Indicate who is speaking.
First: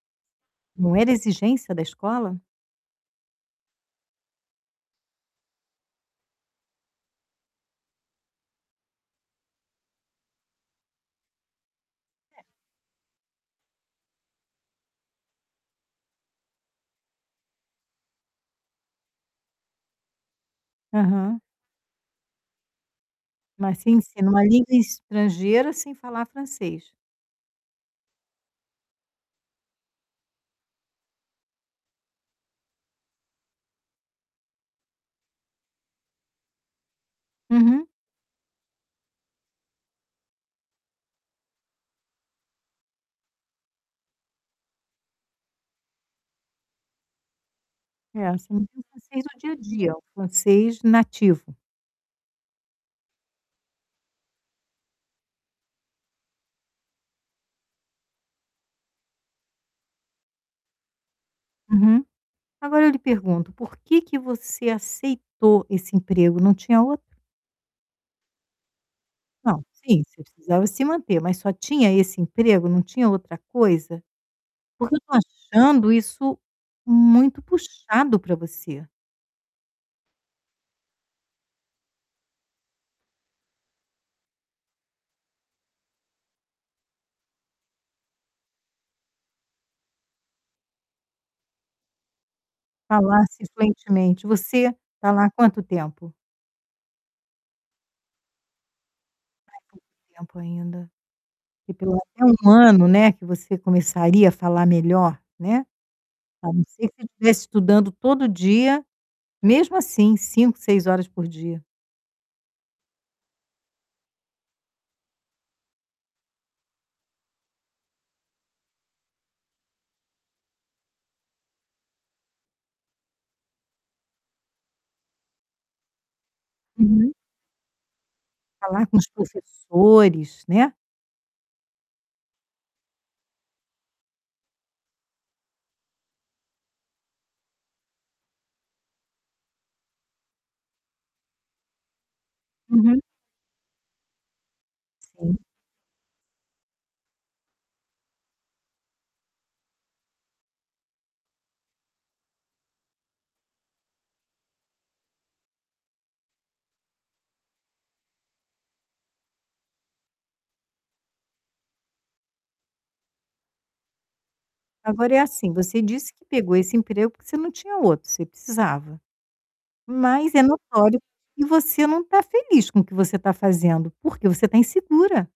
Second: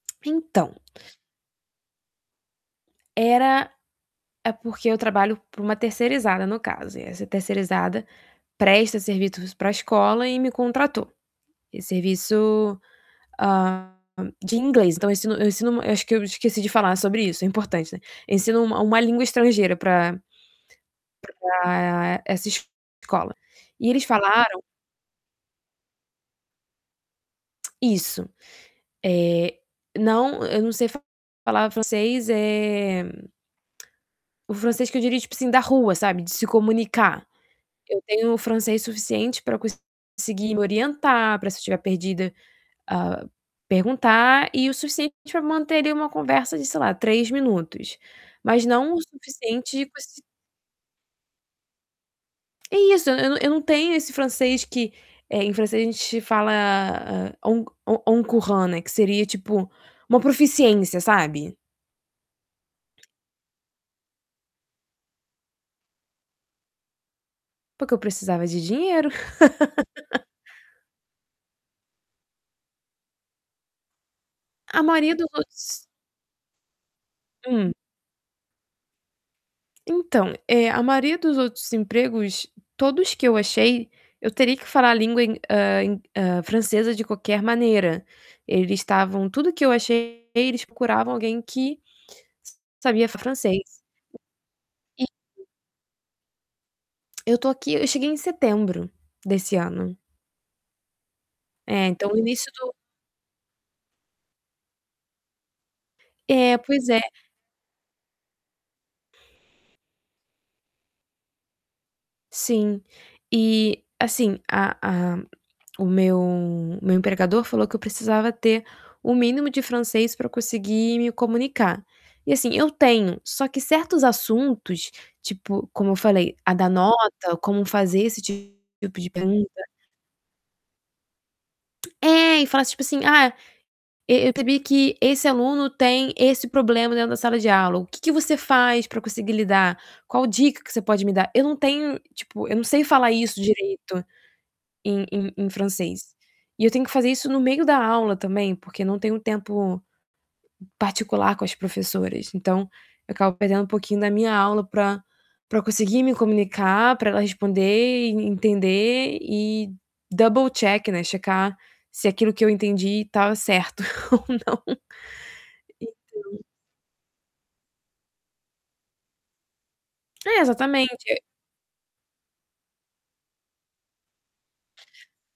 Speaker 1: Então
Speaker 2: Não era exigência da escola?
Speaker 1: era é porque eu trabalho para uma terceirizada, no caso, e essa terceirizada presta serviços pra escola e me contratou. Esse
Speaker 2: É.
Speaker 1: serviço, hã, de inglês então, eu ensino eu ensino eu acho que eu esqueci de falar sobre isso, é importante, né. Eu ensino uma uma língua estrangeira pra
Speaker 2: Aham.
Speaker 1: pra essa escola.
Speaker 2: Mas
Speaker 1: E
Speaker 2: sim
Speaker 1: eles
Speaker 2: ser numa
Speaker 1: falaram
Speaker 2: língua estrangeira sem falar francês.
Speaker 1: Isso. Eh, não, eu não sei falar francês, eh, o francês que eu diria, tipo assim, da rua, sabe, de se comunicar.
Speaker 2: Uhum.
Speaker 1: Eu tenho um francês suficiente pra conseguir me orientar, pra se eu estiver perdida, hã, perguntar e o suficiente pra manter ali uma conversa de, sei lá, 3 minutos,
Speaker 2: É, assim,
Speaker 1: mas
Speaker 2: com
Speaker 1: não o
Speaker 2: francês no dia a
Speaker 1: suficiente, tipo
Speaker 2: dia, o
Speaker 1: assim
Speaker 2: francês nativo.
Speaker 1: É isso. Eu não eu não tenho esse francês que, eh, em francês a gente fala, eh, au au au courant, né, que seria tipo, uma proficiência, sabe.
Speaker 2: Uhum. Agora eu lhe pergunto, por que que você aceitou esse emprego? Não tinha outro?
Speaker 1: Porque eu precisava de dinheiro.
Speaker 2: Não, sim, você precisava se manter, mas só tinha esse emprego? Não tinha outra coisa?
Speaker 1: A
Speaker 2: Porque eu tô
Speaker 1: maioria dos
Speaker 2: achando isso muito
Speaker 1: Hum.
Speaker 2: puxado pra você.
Speaker 1: Então, eh, a maioria dos outros empregos, todos que eu achei, eu teria que falar a língua em, hã, em, hã, francesa de qualquer maneira. Eles estavam tudo que eu achei eles procuravam alguém que sabia
Speaker 2: Falar, assim,
Speaker 1: francês.
Speaker 2: fluentemente. Você tá lá há
Speaker 1: E
Speaker 2: quanto tempo?
Speaker 1: Eu tô aqui eu cheguei em setembro desse ano.
Speaker 2: to tempo ainda, porque
Speaker 1: É,
Speaker 2: pelo
Speaker 1: então, o
Speaker 2: meno
Speaker 1: início do
Speaker 2: ano, né, que você começaria a falar melhor, né, a
Speaker 1: É,
Speaker 2: não
Speaker 1: pois
Speaker 2: ser
Speaker 1: é.
Speaker 2: que estivesse estudando todo dia, mesmo assim, 5, 6 horas por dia.
Speaker 1: Sim. E, assim, a a o meu o meu empregador falou que eu precisava ter o mínimo de francês pra eu conseguir me comunicar. E, assim, eu tenho, só que certos assuntos, tipo, como eu falei, a da
Speaker 2: Uhum.
Speaker 1: nota, como fazer esse
Speaker 2: Falar com
Speaker 1: tipo
Speaker 2: os
Speaker 1: de pergunta.
Speaker 2: professores, né.
Speaker 1: É, e fala tipo assim: "Ah, e eu temi que esse aluno tem esse problema dentro da sala de aula. O que que você faz pra conseguir lidar? Qual dica que você pode me dar?". Eu não tenho, tipo, eu não sei
Speaker 2: Uhum.
Speaker 1: falar isso direito em em
Speaker 2: Sim.
Speaker 1: em francês. E eu tenho que fazer isso no meio da aula também porque não tenho tempo particular com as professoras, então eu acabo perdendo um pouquinho da minha aula pra pra conseguir me comunicar, pra ela responder e entender e double check, né, checar se aquilo que eu entendi estava certo ou não.
Speaker 2: Agora é assim, você disse que
Speaker 1: Então
Speaker 2: pegou esse emprego porque você não tinha outro, você precisava. Mas
Speaker 1: É,
Speaker 2: é notório
Speaker 1: exatamente.
Speaker 2: que você não tá feliz com o que você tá fazendo, porque você tá insegura.